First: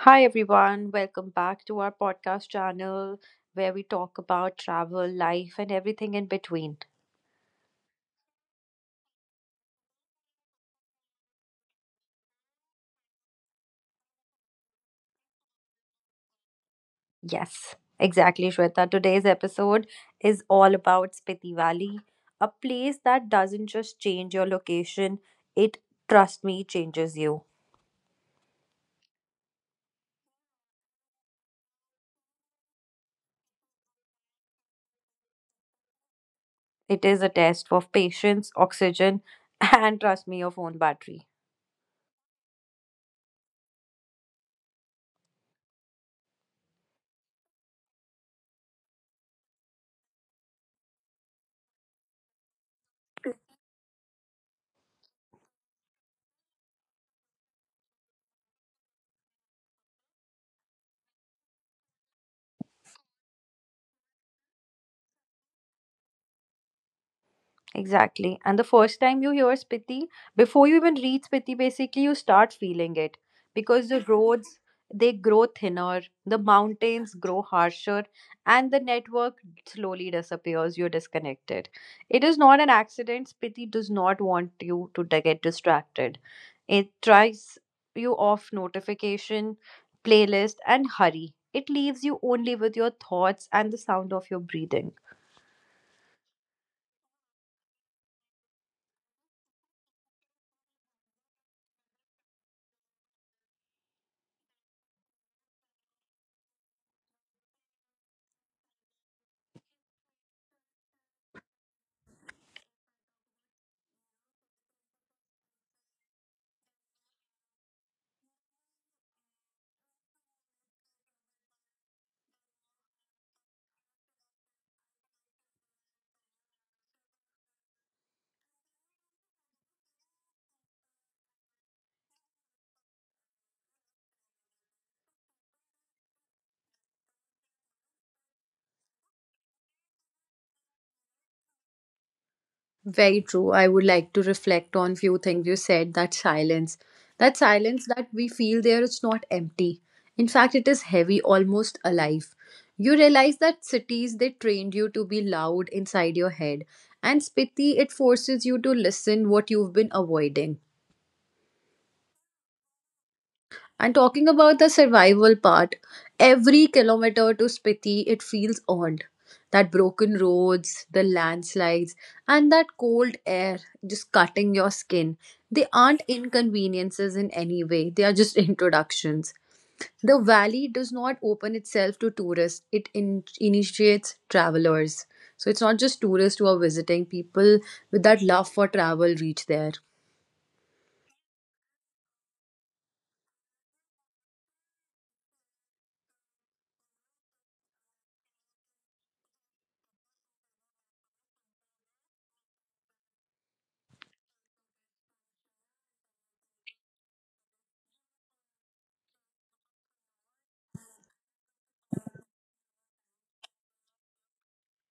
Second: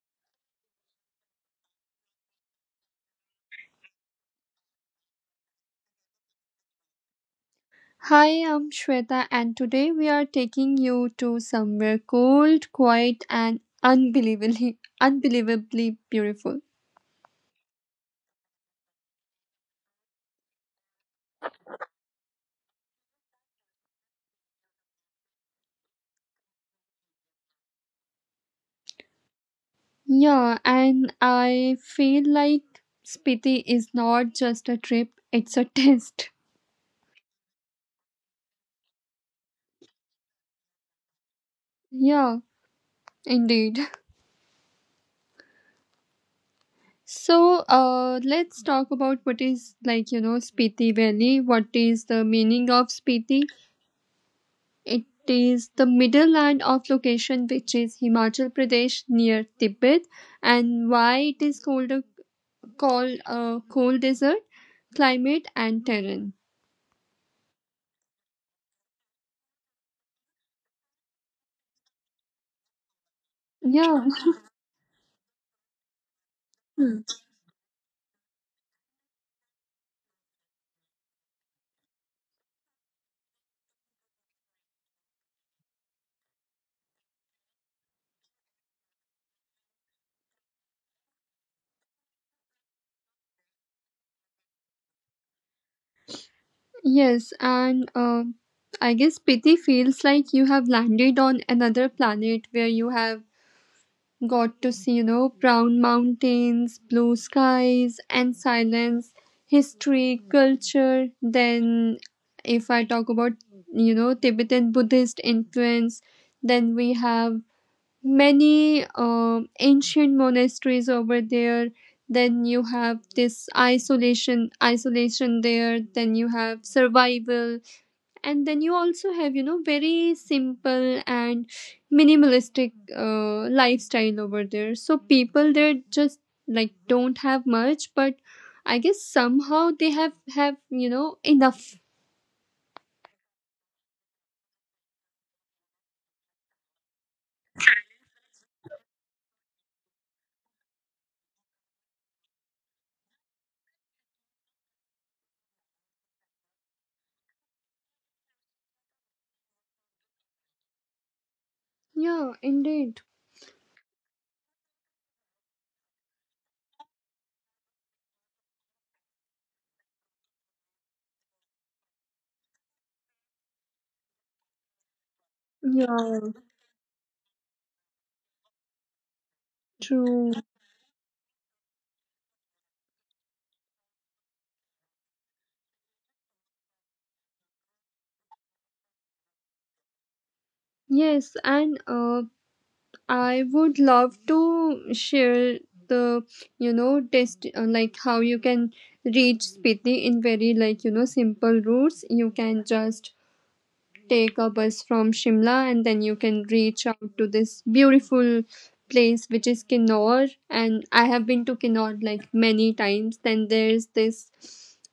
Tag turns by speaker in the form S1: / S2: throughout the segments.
S1: Hi everyone, welcome back to our podcast channel where we talk about travel, life, and everything in between.
S2: Hi, I'm Shweta, and today we are taking you to somewhere cold, quiet, and unbelievably, unbelievably beautiful.
S1: Yes, exactly, Shweta. Today's episode is all about Spiti Valley, a place that doesn't just change your location, it, trust me, changes you.
S2: Yeah, and I feel like Spiti is not just a trip, it's a test.
S1: It is a test of patience, oxygen, and trust me, your phone battery.
S2: Yeah, indeed. So, let's talk about what is, Spiti Valley. What is the meaning of Spiti? It is the middle land of location which is Himachal Pradesh near Tibet, and why it is called a called a cold desert, climate and terrain.
S1: Exactly. And the first time you hear Spiti, before you even reach Spiti, basically you start feeling it because
S2: Yeah,
S1: the roads they grow thinner, the mountains grow harsher, and the network slowly disappears. You're disconnected. It is not an accident. Spiti does not want you to get distracted. It tries you off notification, playlist, and hurry. It leaves you only with your thoughts and the sound of your breathing.
S2: yes, and I guess pity feels like you have landed on another planet where you have got to see, you know, brown mountains, blue skies, and silence, history, culture. Then, if I talk about, you know, Tibetan Buddhist influence, then we have many ancient monasteries over there. Then you have this isolation there. Then you have survival, and then you also have, you know, very simple and minimalistic lifestyle over there. So people there just, like, don't have much, but I guess somehow they have, you know, enough.
S1: Very true. I would like to reflect on few things you said. That silence, that silence that we feel there, it's not empty. In fact, it is heavy, almost alive. You realize that cities they trained you to be loud inside your head, and spiti it forces you to listen what you've been avoiding.
S2: Yeah, indeed.
S1: And talking about the survival part, every kilometer to Spiti, it feels earned. That broken roads, the landslides, and that cold air just cutting your skin. They aren't
S2: Yeah,
S1: inconveniences in any way, they are just introductions. The
S2: true.
S1: valley does not open itself to tourists, it initiates travelers. So it's not just tourists who are visiting, people with that love for travel reach there,
S2: Yes, and I would love to share the, you know, test, like how you can reach Spiti in very, like, you know, simple routes. You can just take a bus from Shimla, and then you can reach out to this beautiful place which is Kinnaur, and I have been to Kinnaur like many times. Then there's this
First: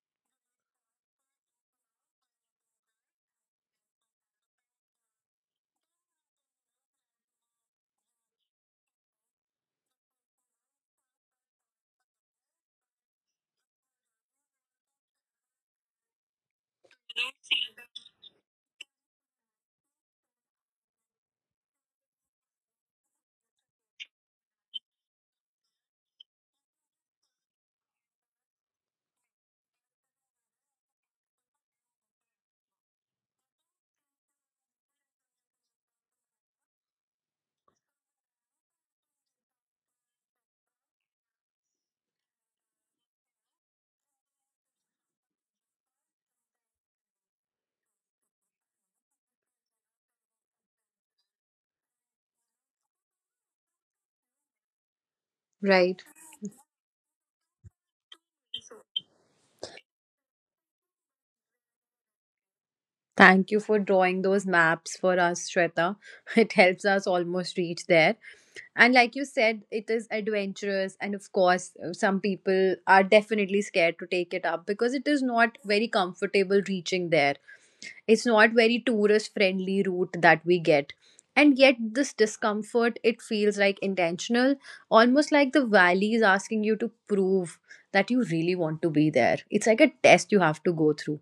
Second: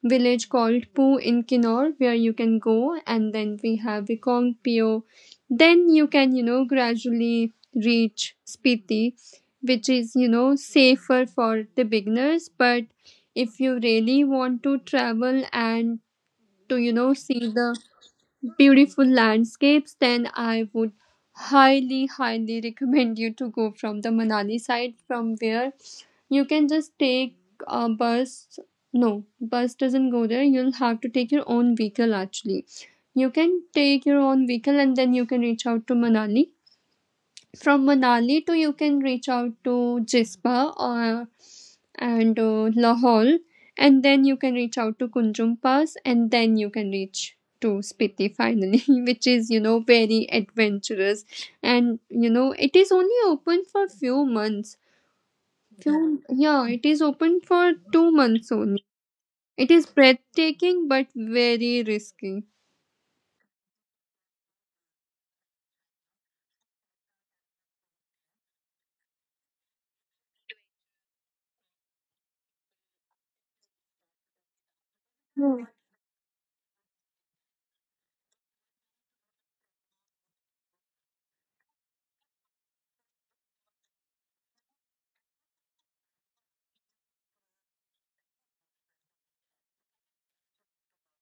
S2: village called Poo in Kinnaur where you can go, and then we have Vikong Pio. Then you can, you know, gradually reach Spiti, which is, you know, safer for the beginners. But if you really want to travel and to, you know, see the beautiful landscapes, then I would highly, highly recommend you to go from the Manali side, from where you can just take a bus. No, bus doesn't go there. You'll have to take your own vehicle actually. You can take your own vehicle and then you can reach out to Manali. From Manali to you can reach out to Jispa or and Lahore, and then you can reach out to Kunjum Pass, and then you can reach to Spiti finally, which is, you know, very adventurous, and you know it is only open for few months.
S1: right?
S2: Few, yeah, it is open for 2 months only. It is breathtaking but very risky.
S1: Thank you for drawing those maps for us, Shweta. It helps us almost reach there. And like you said, it is adventurous. And of course, some people are definitely scared to take it up because it is not very comfortable reaching there. It's not very tourist friendly route that we get. And yet, this discomfort, it feels like intentional, almost like the valley is asking you to prove that you really want to be there. It's like a test you have to go through.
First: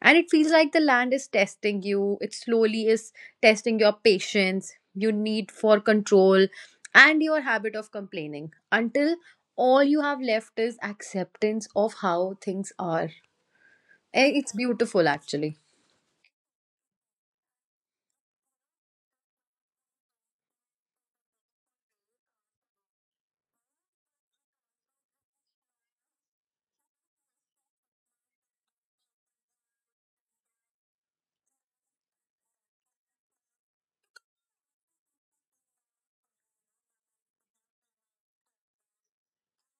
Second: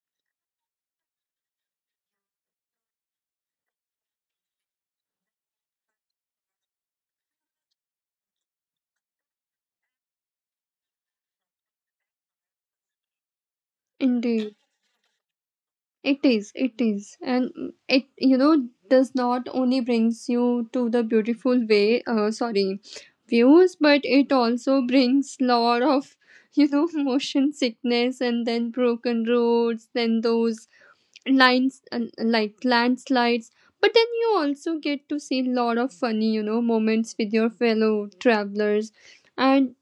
S1: And it feels like the land is testing you. It slowly is testing your patience, your need for control, and your habit of complaining until all you have left is acceptance of how things are. It's
S2: Indeed.
S1: beautiful, actually.
S2: It is, and, mm, it, you know, does not only brings you to the beautiful way, sorry, views, but it also brings lot of, you know, motion sickness, and then broken roads, then those lines, like landslides. But then you also get to see lot of funny, you know, moments with your fellow travelers, and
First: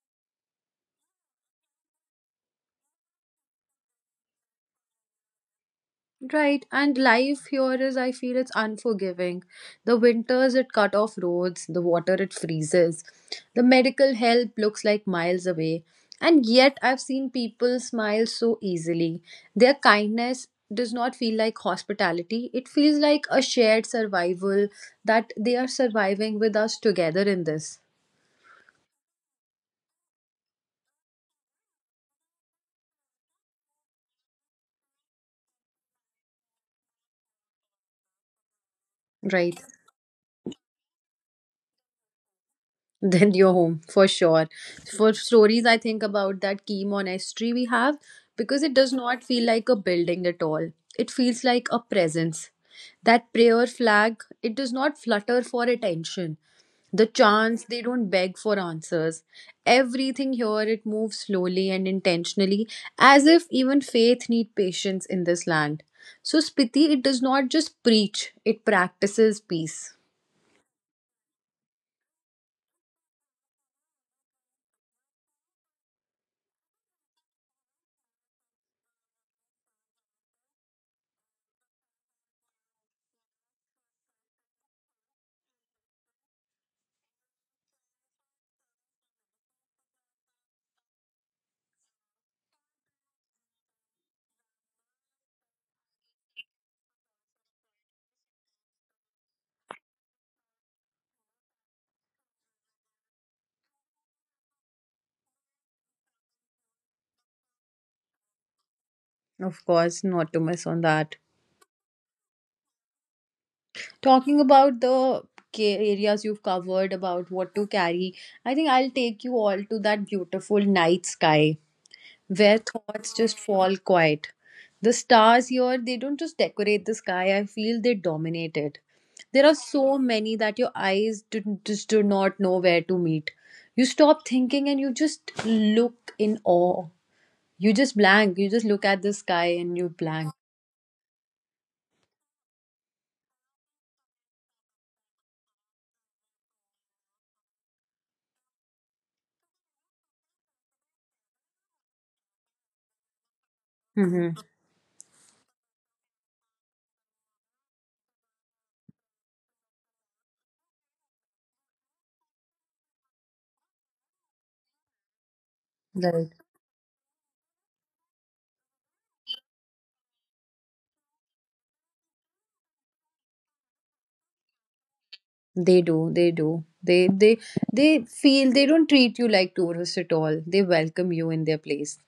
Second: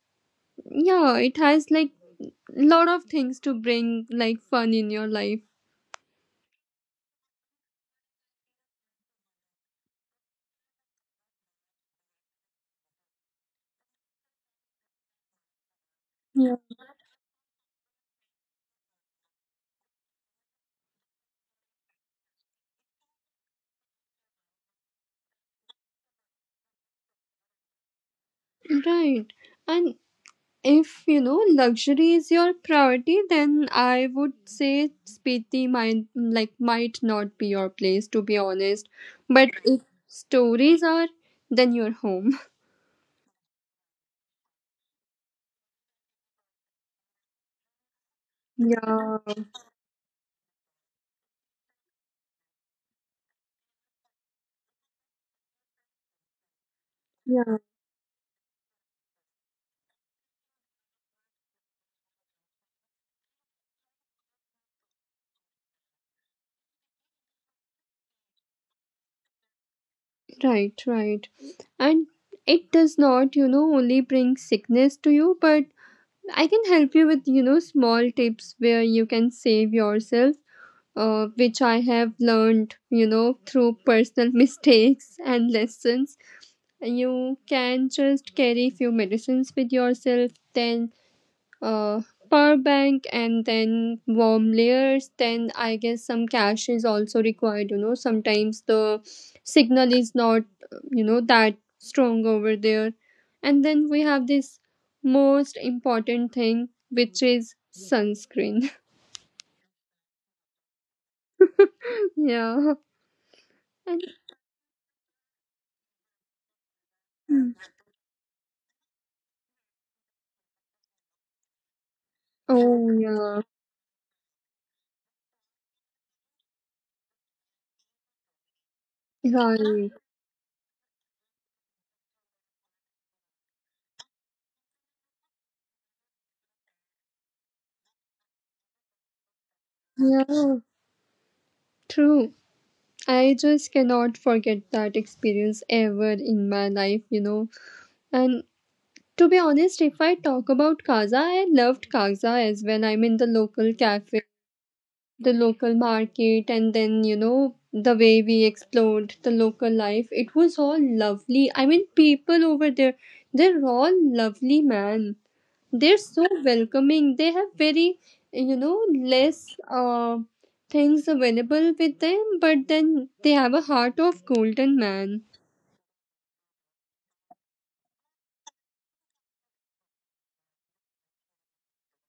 S2: yeah, it has like lot of things to bring like fun in your life.
S1: Right, and life here is, I feel it's unforgiving. The winters, it cut off roads, the water, it freezes. The medical help looks like miles away. And yet, I've seen people smile so easily. Their kindness does not feel like hospitality, it feels like a shared survival that they are surviving with us together in this.
S2: Right. And if you know luxury is your priority, then I would say Spiti might might not be your place, to be honest. But
S1: Right.
S2: if stories are, then your home.
S1: Then you're home for sure. For stories, I think about that key monastery we have because it does
S2: Yeah,
S1: not feel like a building at all. It feels like a presence. That prayer flag, it does not flutter for attention. The
S2: yeah.
S1: chants, they don't beg for answers. Everything here, it moves slowly and intentionally, as if even faith need patience in this land. So Spiti, it does not just preach, it practices peace.
S2: Right, right. And it does not, you know, only bring sickness to you, but I can help you with, you know, small tips where you can save yourself, which I have learned, you know, through personal mistakes and lessons. You can just carry few medicines with yourself, then, uh, power bank, and then warm layers. Then I guess some cash is also required. You know, sometimes the signal is not, you know, that strong over there. And then we have this most important thing, which is sunscreen.
S1: Of course, not to miss on that.
S2: Yeah. And
S1: Talking about the areas you've covered about what to carry, I think I'll take you all to that beautiful night sky where
S2: oh
S1: thoughts just
S2: yeah.
S1: fall quiet. The stars here, they don't just decorate the sky, I feel they dominate it. There are
S2: Right.
S1: so many that your eyes do, just do not know where to meet. You stop thinking and you just look in awe. You just blank. You just look at the sky and you blank.
S2: Yeah, true. I just cannot forget that experience ever in my life, you know. And to be honest, if I talk about Kaza, I loved Kaza as when I'm in the local cafe,
S1: Mm-hmm.
S2: the local market, and then, you know, the way we explored the local life. It was all lovely. I mean, people over there, they're all lovely, man. They're so welcoming. They have very, you know, less, uh, things available with them, but then they have a heart of golden, man.
S1: They do, they do. They feel they don't treat you like tourists at all. They welcome you in their place.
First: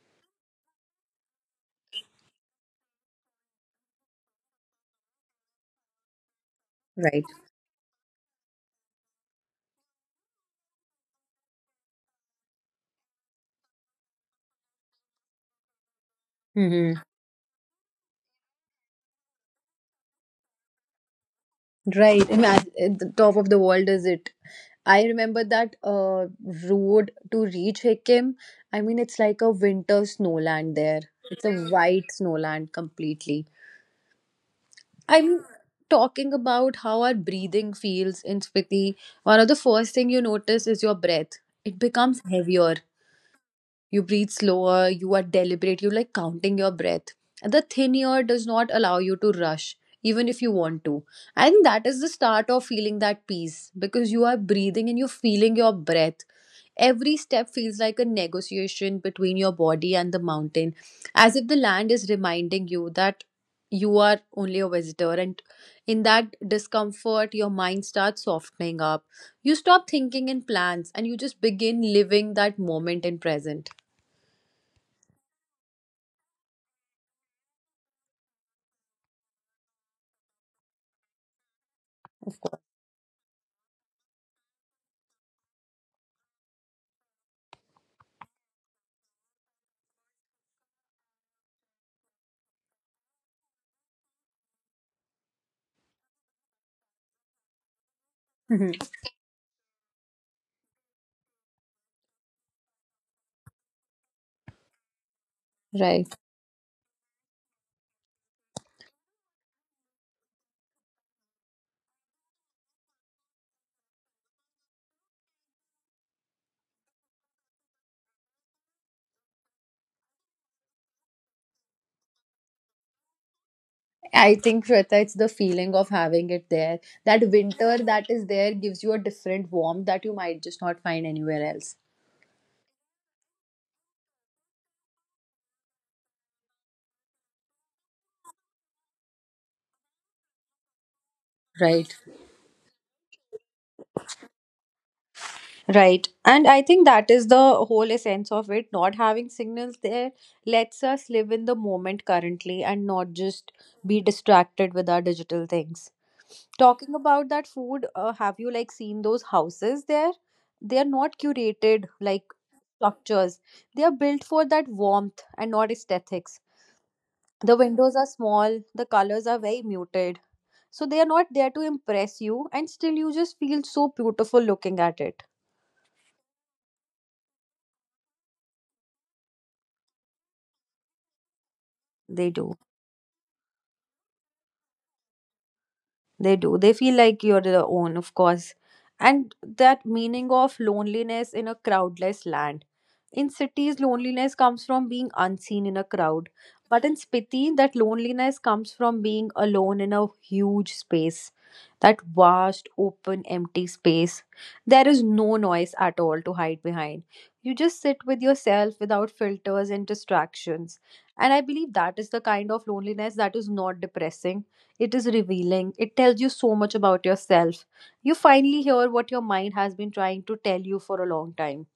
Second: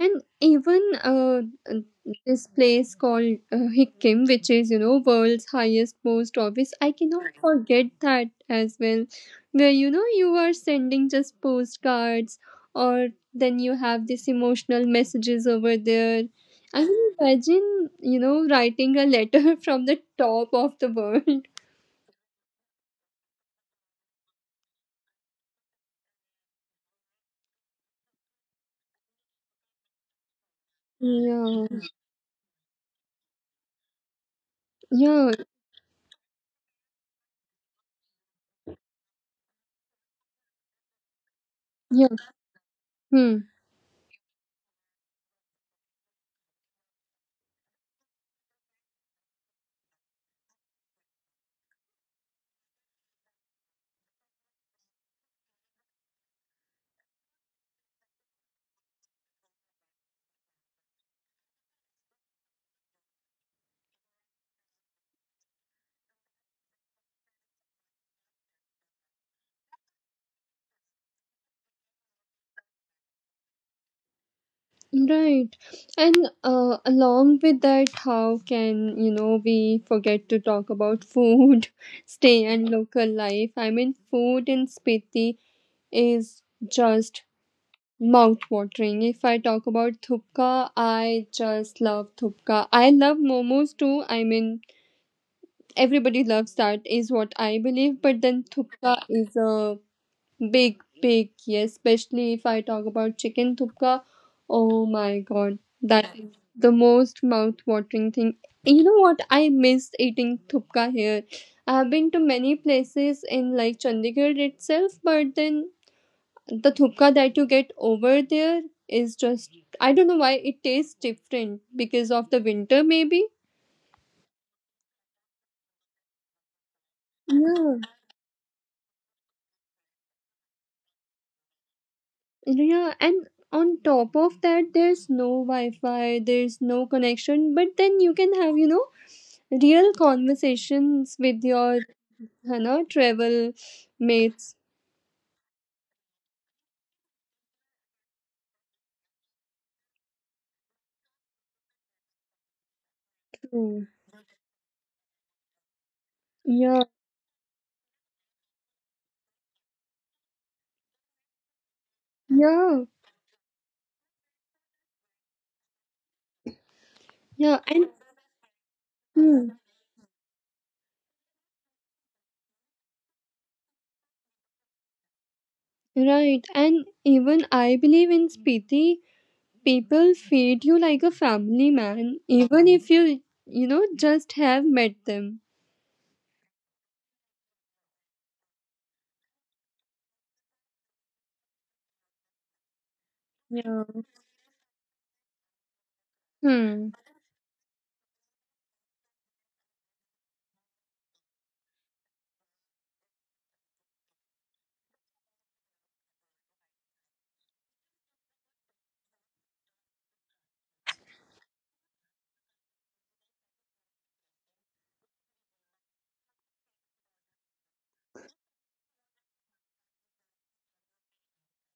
S2: And even, uh, this place called, Hikkim, which is, you know, world's highest, most obvious, I
S1: Right.
S2: cannot forget that as well. Where, you know, you are sending just postcards, or then you have this emotional messages over there. I
S1: Hmm.
S2: mean, imagine, you know, writing a letter from the top of the world.
S1: Right. Imagine at the top of the world is it. I remember that road to reach Hikkim. I mean, it's like a winter snowland there. It's a
S2: Yeah.
S1: Mhm. White snowland completely.
S2: Yeah.
S1: I'm talking about how our breathing feels in Spiti. One of the first thing you notice is your breath. It
S2: Yeah.
S1: becomes heavier.
S2: Hmm.
S1: You breathe slower, you are deliberate, you like counting your breath. And the thin air does not allow you to rush, even if you want to. I think that is the start of feeling that peace because you are breathing and you're feeling your breath. Every step feels like a negotiation between your body and the mountain, as if the land is reminding you that you are only a visitor. And in that discomfort, your mind starts softening up. You stop thinking in plans and you just begin living that moment in present.
S2: Right. And along with that, how can, you know, we forget to talk about food, stay and local life? I mean, food in Spiti is just mouth-watering. If I talk about thupka, I just love thupka. I love momos too. I mean, everybody loves that, is what I believe, but then
S1: Mhm.
S2: thupka is a big, big, yes. Especially if I talk about chicken thupka. Oh my god, that
S1: Right.
S2: is the most mouth-watering thing. You know what? I miss eating thupka here. I have been to many places in like Chandigarh itself, but then the thupka that you get over there is just, I don't know why it tastes different, because of the winter maybe.
S1: I think Shweta, it's the feeling of having it there. That
S2: Yeah,
S1: winter that is there gives you a different warmth that you might just not find anywhere else.
S2: yeah, and on top of that, there's no Wi Fi, there's no connection, but then you can have, you know, real conversations with your,
S1: Right.
S2: you know, travel mates
S1: Right. And I think that is the whole essence of it. Not having signals there lets us live in the moment currently and not just
S2: too.
S1: be distracted with our digital things.
S2: Yeah,
S1: Talking about that food, have you like seen those houses there? They are not curated like
S2: yeah,
S1: structures. They are built for that warmth and not aesthetics. The
S2: yeah. And
S1: windows are small, the colors are
S2: hmm,
S1: very muted. So they are not there to impress you, and still you just feel so beautiful looking at it.
S2: right. And even I believe in Spiti, people feed you like a family, man,
S1: They do.
S2: even if you, you know, just have met them.
S1: They do. They feel like you're their own, of course. And that meaning of loneliness in a crowdless land. In cities,
S2: Yeah.
S1: loneliness comes from being unseen in a crowd. But
S2: Hmm.
S1: in Spiti, that loneliness comes from being alone in a huge space. That vast, open, empty space. There is no noise at all to hide behind. You just sit with yourself without filters and distractions. And I believe that is the kind of loneliness that is not depressing, it is revealing. It tells you so much about yourself. You finally hear what your mind has been trying to tell you for a long time.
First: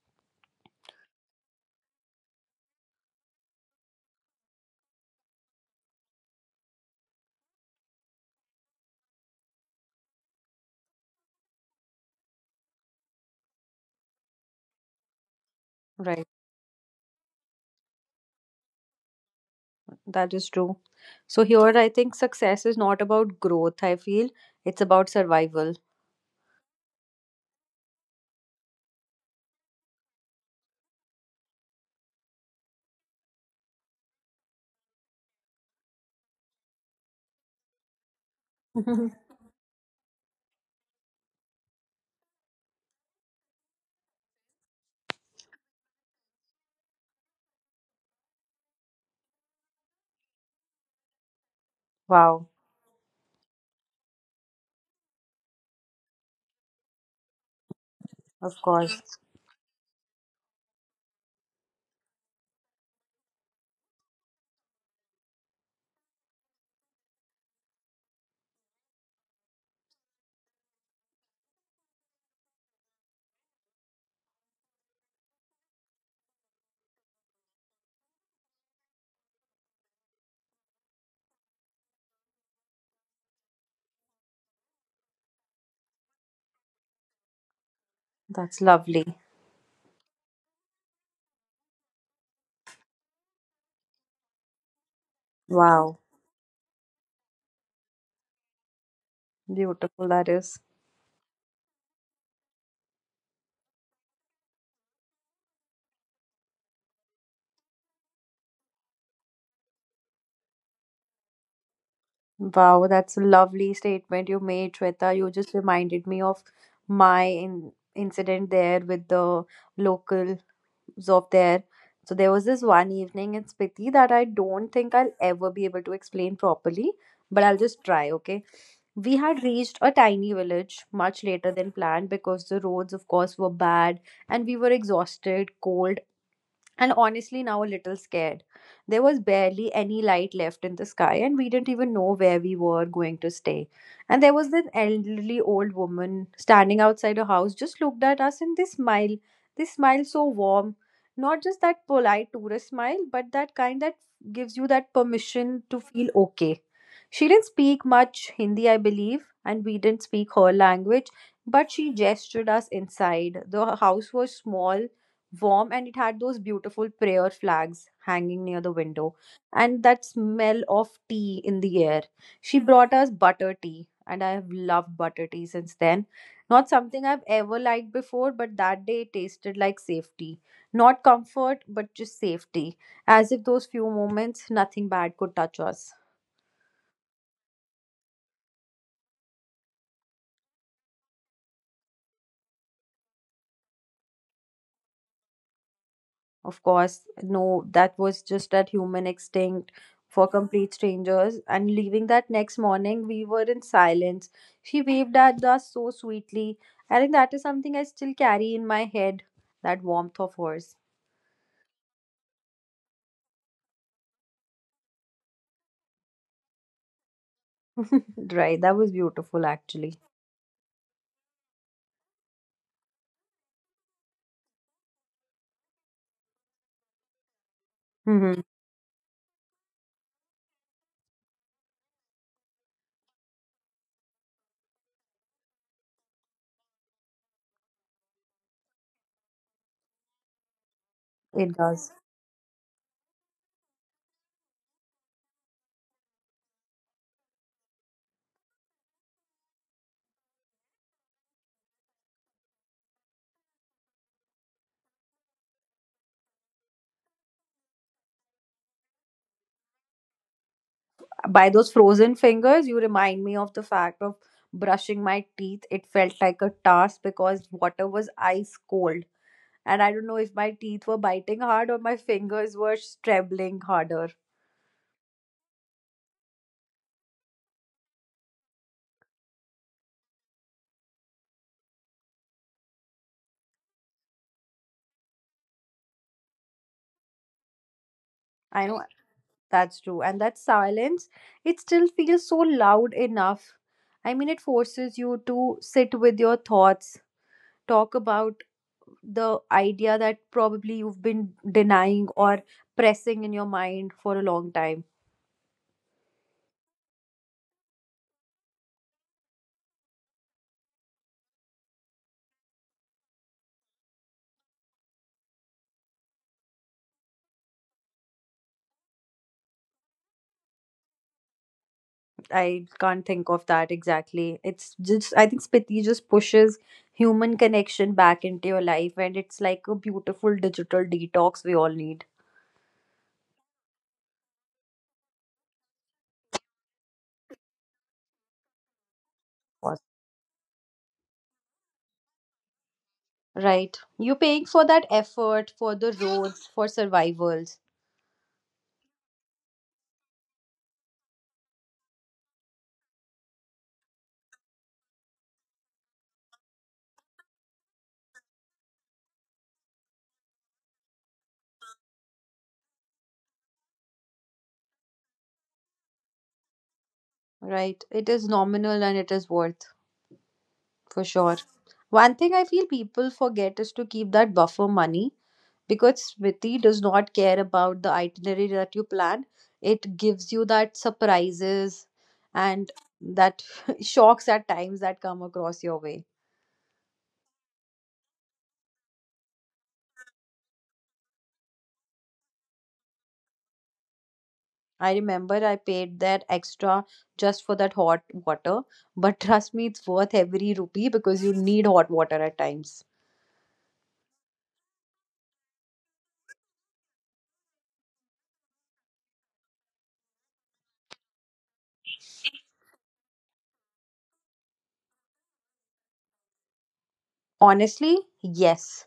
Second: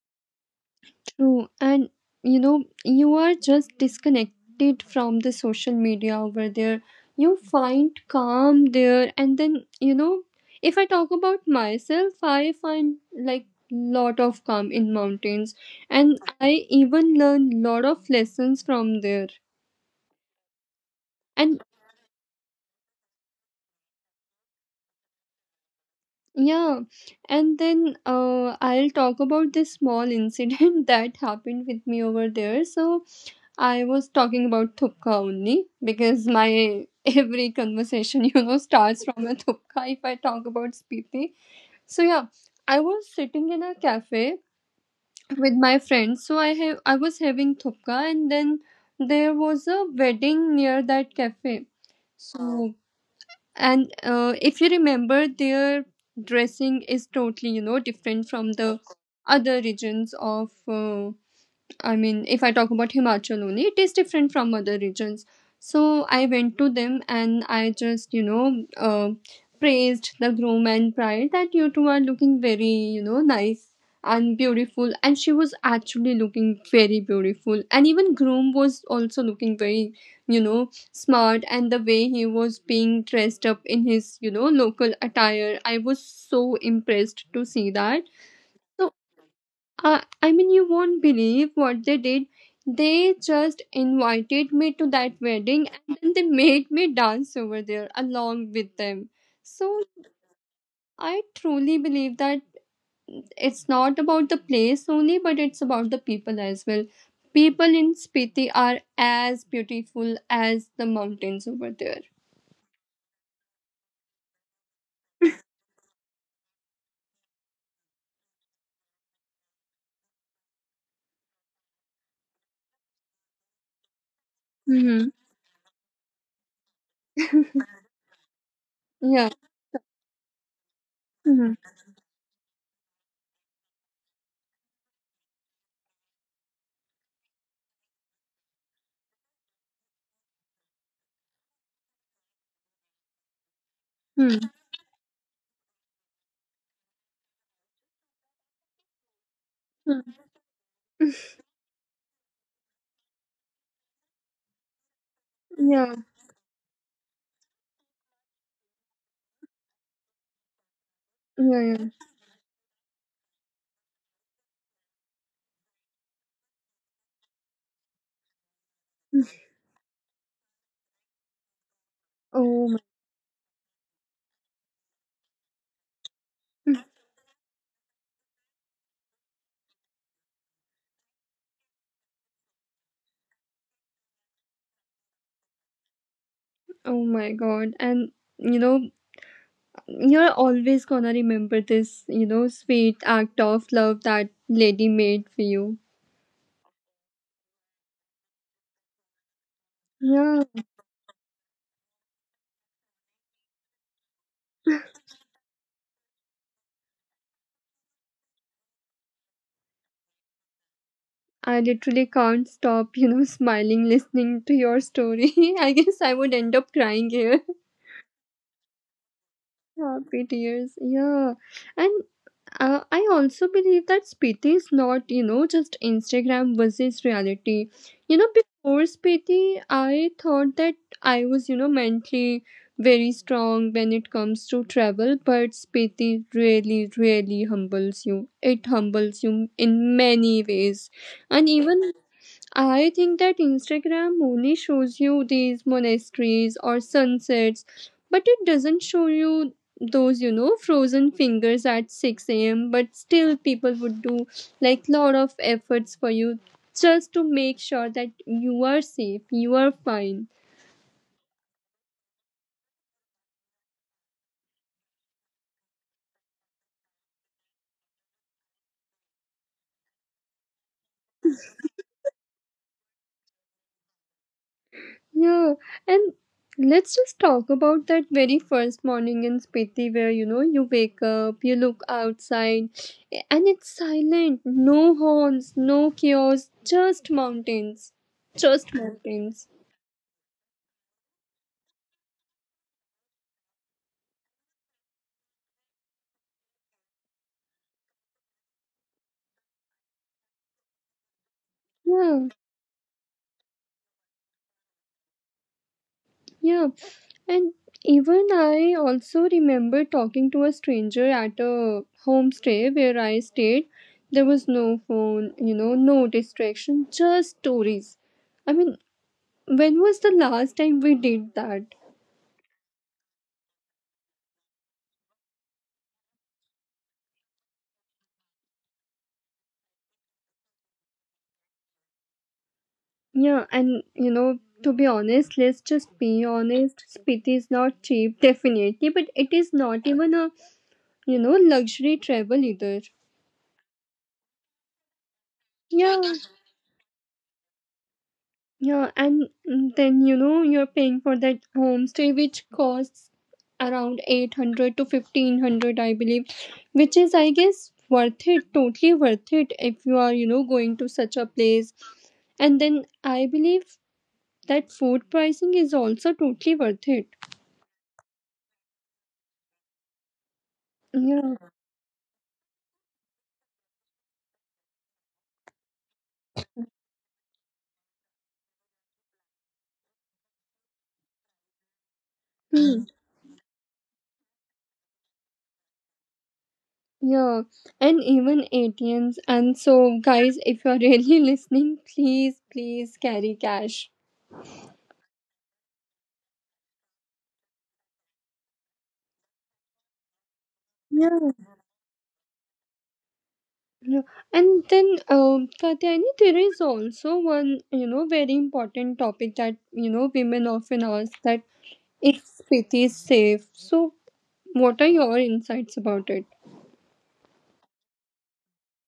S2: True. And, you know, you are just disconnected from the social media over there. You find calm there. And then, you know, if I talk about myself, I find like lot of calm in mountains, and
S1: Right.
S2: I even learn lot of lessons from there.
S1: That is true. So here
S2: And
S1: I think success is not about growth, I feel. It's about survival.
S2: yeah, and then I'll talk about this small incident that happened with me over there. So I was talking about thupka only, because my every conversation, you know, starts from a thupka if I talk about Spiti. So yeah, I was sitting in a cafe with my friends. So I have I was having thupka, and then there was a wedding near that cafe.
S1: Wow.
S2: So, and if you remember, their dressing is totally, you know, different from
S1: Of
S2: the
S1: course.
S2: other regions of, I mean, if I talk about Himachal only, it is different from other regions. So I went to them, and I just, you know, praised the groom and pride that you two are looking very, you know, nice and beautiful. And she was actually looking very beautiful. And even groom was also looking very, you know, smart. And the way he was being dressed up in his, you know, local attire, I was so impressed to see that.
S1: That's
S2: So,
S1: lovely.
S2: I mean, you won't believe what they did. They just invited me to that wedding, and
S1: Wow.
S2: then they made me dance over there along with them. So
S1: Beautiful that is.
S2: I truly believe that it's not about the place only, but it's about the people as well. People in Spiti are as beautiful as the mountains over there.
S1: Wow, that's a lovely statement you made, Shweta. You just reminded me of my in incident there with the local of there. So there was this one evening in Spiti that I don't think I'll
S2: Hmm.
S1: ever be able to explain properly, but I'll just try, okay? We
S2: Yeah.
S1: had reached a tiny village much later
S2: Hmm.
S1: than planned because the roads, of course, were bad and we were exhausted, cold, and honestly now a little scared. There was barely any light left in the sky, and we didn't even know where we were going to stay. And there
S2: Hmm.
S1: was this elderly old woman standing outside her house, just looked at us and this smile. This
S2: Hmm.
S1: smile so warm. Not just that polite tourist smile, but that kind that gives you that permission to
S2: Yeah.
S1: feel okay. She didn't speak much Hindi, I believe, and we didn't speak her language,
S2: Yeah.
S1: but
S2: Yeah.
S1: she gestured us inside. The house was small warm and it had those beautiful prayer flags hanging near the window and that smell of tea in the air. She
S2: Oh my.
S1: brought us butter tea and I have loved butter tea since then. Not something I've ever liked before, but that day it tasted like safety. Not comfort, but just safety. As if those few moments, nothing bad could touch us.
S2: Oh my god. And, you know, you're always gonna remember this, you know, sweet act of love that lady made for you.
S1: Of course, no, that was just that human instinct for
S2: Yeah.
S1: complete strangers. And leaving that next morning, we were in silence. She waved at us so sweetly. I think that is something I still carry in my head, that warmth of hers.
S2: I literally can't stop, you know, smiling listening to your story. I guess I would end up crying here.
S1: Right, that was beautiful actually.
S2: Happy tears. Yeah. And I also believe that Spiti is not, you know, just Instagram versus reality. You know,
S1: Hmm.
S2: before Spiti, I thought that I was, you know, mentally very strong when it comes to travel, but Spiti really, really humbles you. It humbles you in many ways. And
S1: It does.
S2: even I think that Instagram only shows you these monasteries or sunsets, but it doesn't show you those, you know, frozen fingers at 6 a.m. But still, people would do like lot of efforts for you, just to make sure that you are safe, you are fine.
S1: By those frozen fingers, you remind me of the fact of brushing my teeth. It felt like a task because water was ice cold. And I don't know if my teeth were biting hard or my fingers were strabbling harder.
S2: Yeah, and let's just talk about that very first morning in Spiti, where you know you wake up, you look outside, and it's silent. No horns, no chaos, just mountains.
S1: I
S2: Just
S1: know,
S2: mountains.
S1: that's true. And that silence, it still feels so loud enough. I mean, it forces you to sit with your thoughts, talk about the idea that probably you've been denying
S2: Yeah,
S1: or pressing in your mind for a long time.
S2: yeah. And even I also remember talking to a stranger at a homestay where I stayed. There was no phone, you know, no distraction, just stories. I mean, when was the last time we did that?
S1: I can't think of that exactly. It's just I think Spiti just pushes human connection back into your life and it's like a beautiful digital detox we all need.
S2: Yeah, and you know, to be honest, let's just be honest. Spit is not cheap, definitely, but it is
S1: Yes.
S2: not even a, you know, luxury travel either.
S1: Right. You're paying for that effort, for the
S2: Yeah,
S1: roads, for survivals.
S2: yeah, and then, you know, you're paying for that homestay which costs around 800 to 1,500, I believe, which is, I guess, worth it, totally worth it if you are, you know, going to such a place. And then I believe that food pricing is also totally worth it.
S1: Right. It is nominal and it is worth for
S2: Yeah.
S1: sure. One thing I feel people forget is to keep that buffer money because Smriti does not care about the itinerary that you plan. It gives you that surprises and
S2: Hmm.
S1: that shocks at times that come across your way.
S2: Yeah. And even ATMs. And so, guys, if you're really listening, please, please carry cash.
S1: I remember I paid that extra just for that hot water, but trust me, it's worth every rupee because
S2: Yeah.
S1: you need hot water at times.
S2: Yeah. Katyani, there is also one, you know, very important topic that, you know, women often ask, that if Spiti is safe. So, what are your insights about it?
S1: Honestly, yes.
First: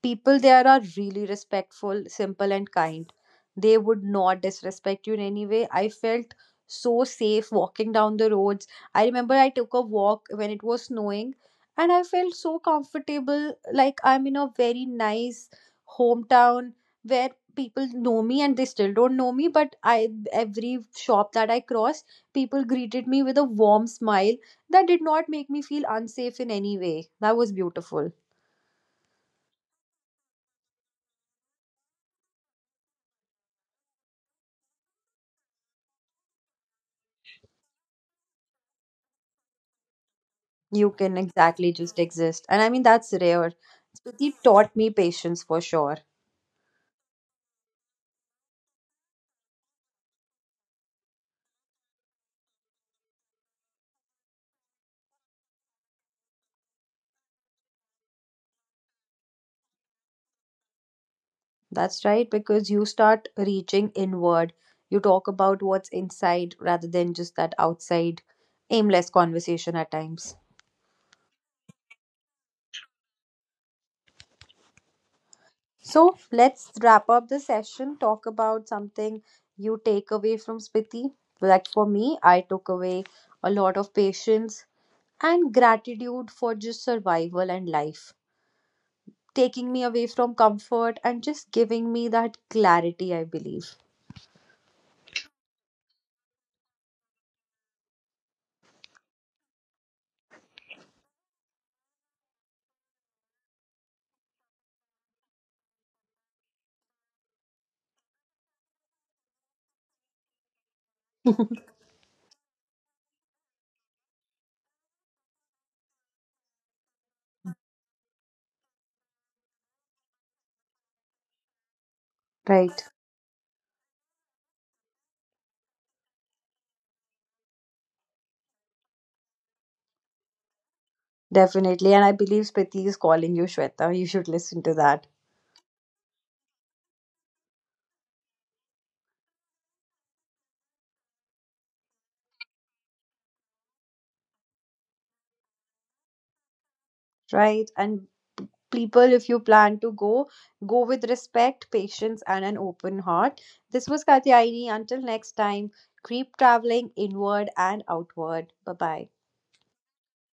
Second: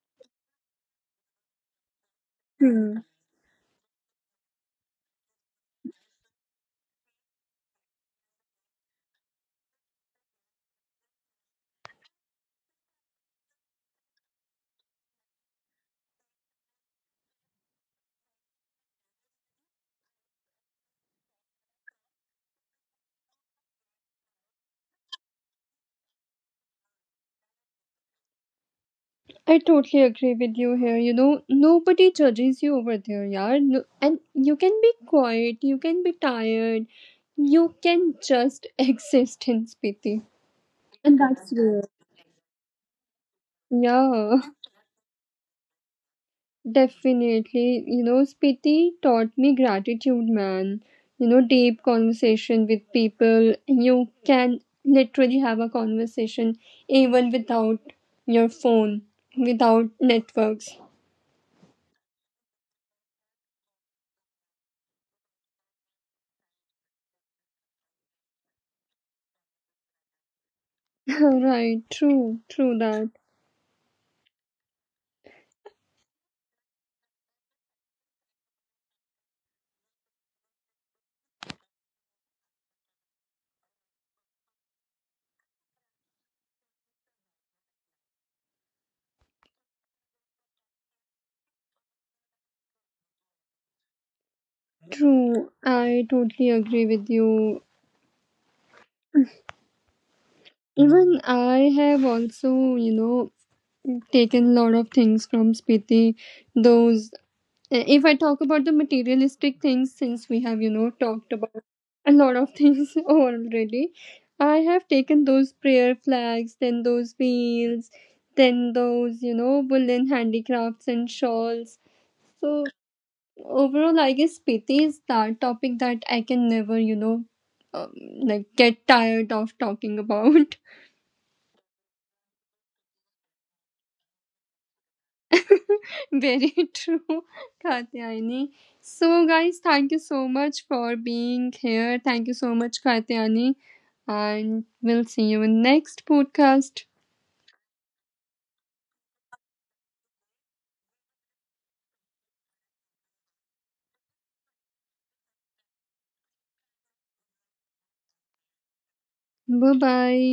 S1: People there are really respectful, simple, and
S2: Hmm.
S1: kind. They would not disrespect you in any way. I felt so safe walking down the roads. I remember I took a walk when it was snowing, and I felt so comfortable, like I'm in a very nice hometown where people know me and they still don't know me. But I, every shop that I crossed, people greeted me with a warm smile. That did not make me feel unsafe in any way. That was beautiful.
S2: I totally agree with you here. You know, nobody judges you over there, yeah. No, and you can be quiet, you can be tired, you can just exist in Spiti.
S1: You can
S2: And that's
S1: exactly
S2: real.
S1: just exist. And I mean, that's rare. Smriti
S2: Yeah,
S1: taught me patience for sure.
S2: definitely. You know, Spiti taught me gratitude, man. You know, deep conversation with people. You can literally have a conversation even without your phone, without networks.
S1: That's right, because you start reaching inward. You talk about what's inside rather than just that outside aimless conversation at times.
S2: Right, true, true that.
S1: So let's wrap up the session. Talk about something you take away from Spiti. Like for me, I took away a lot of patience and gratitude for just survival and life taking me away from comfort and just giving me that clarity, I believe.
S2: True, I totally agree with you. Even I have also, you know, taken a lot of things from Spiti. Those, eh, if I talk about the materialistic things, since we have, you know, talked about a lot of things already, I have taken those prayer flags, then those wheels, then those, you know, woolen handicrafts and shawls. So
S1: Right,
S2: overall I guess pity is that topic that I can never, you know, um, like get tired of talking about.
S1: definitely. And I believe Spiti is calling you, Shweta. You should listen to that.
S2: Very true, Katyayani. So guys, thank you so much for being here. Thank you so much, Katyayani, and we'll see you in next podcast.
S1: Right. And p- people, if you plan to go, go with respect, patience, and an open heart. This was Katyaini. Until next time, keep traveling inward and outward. Bye bye.
S2: Bye bye.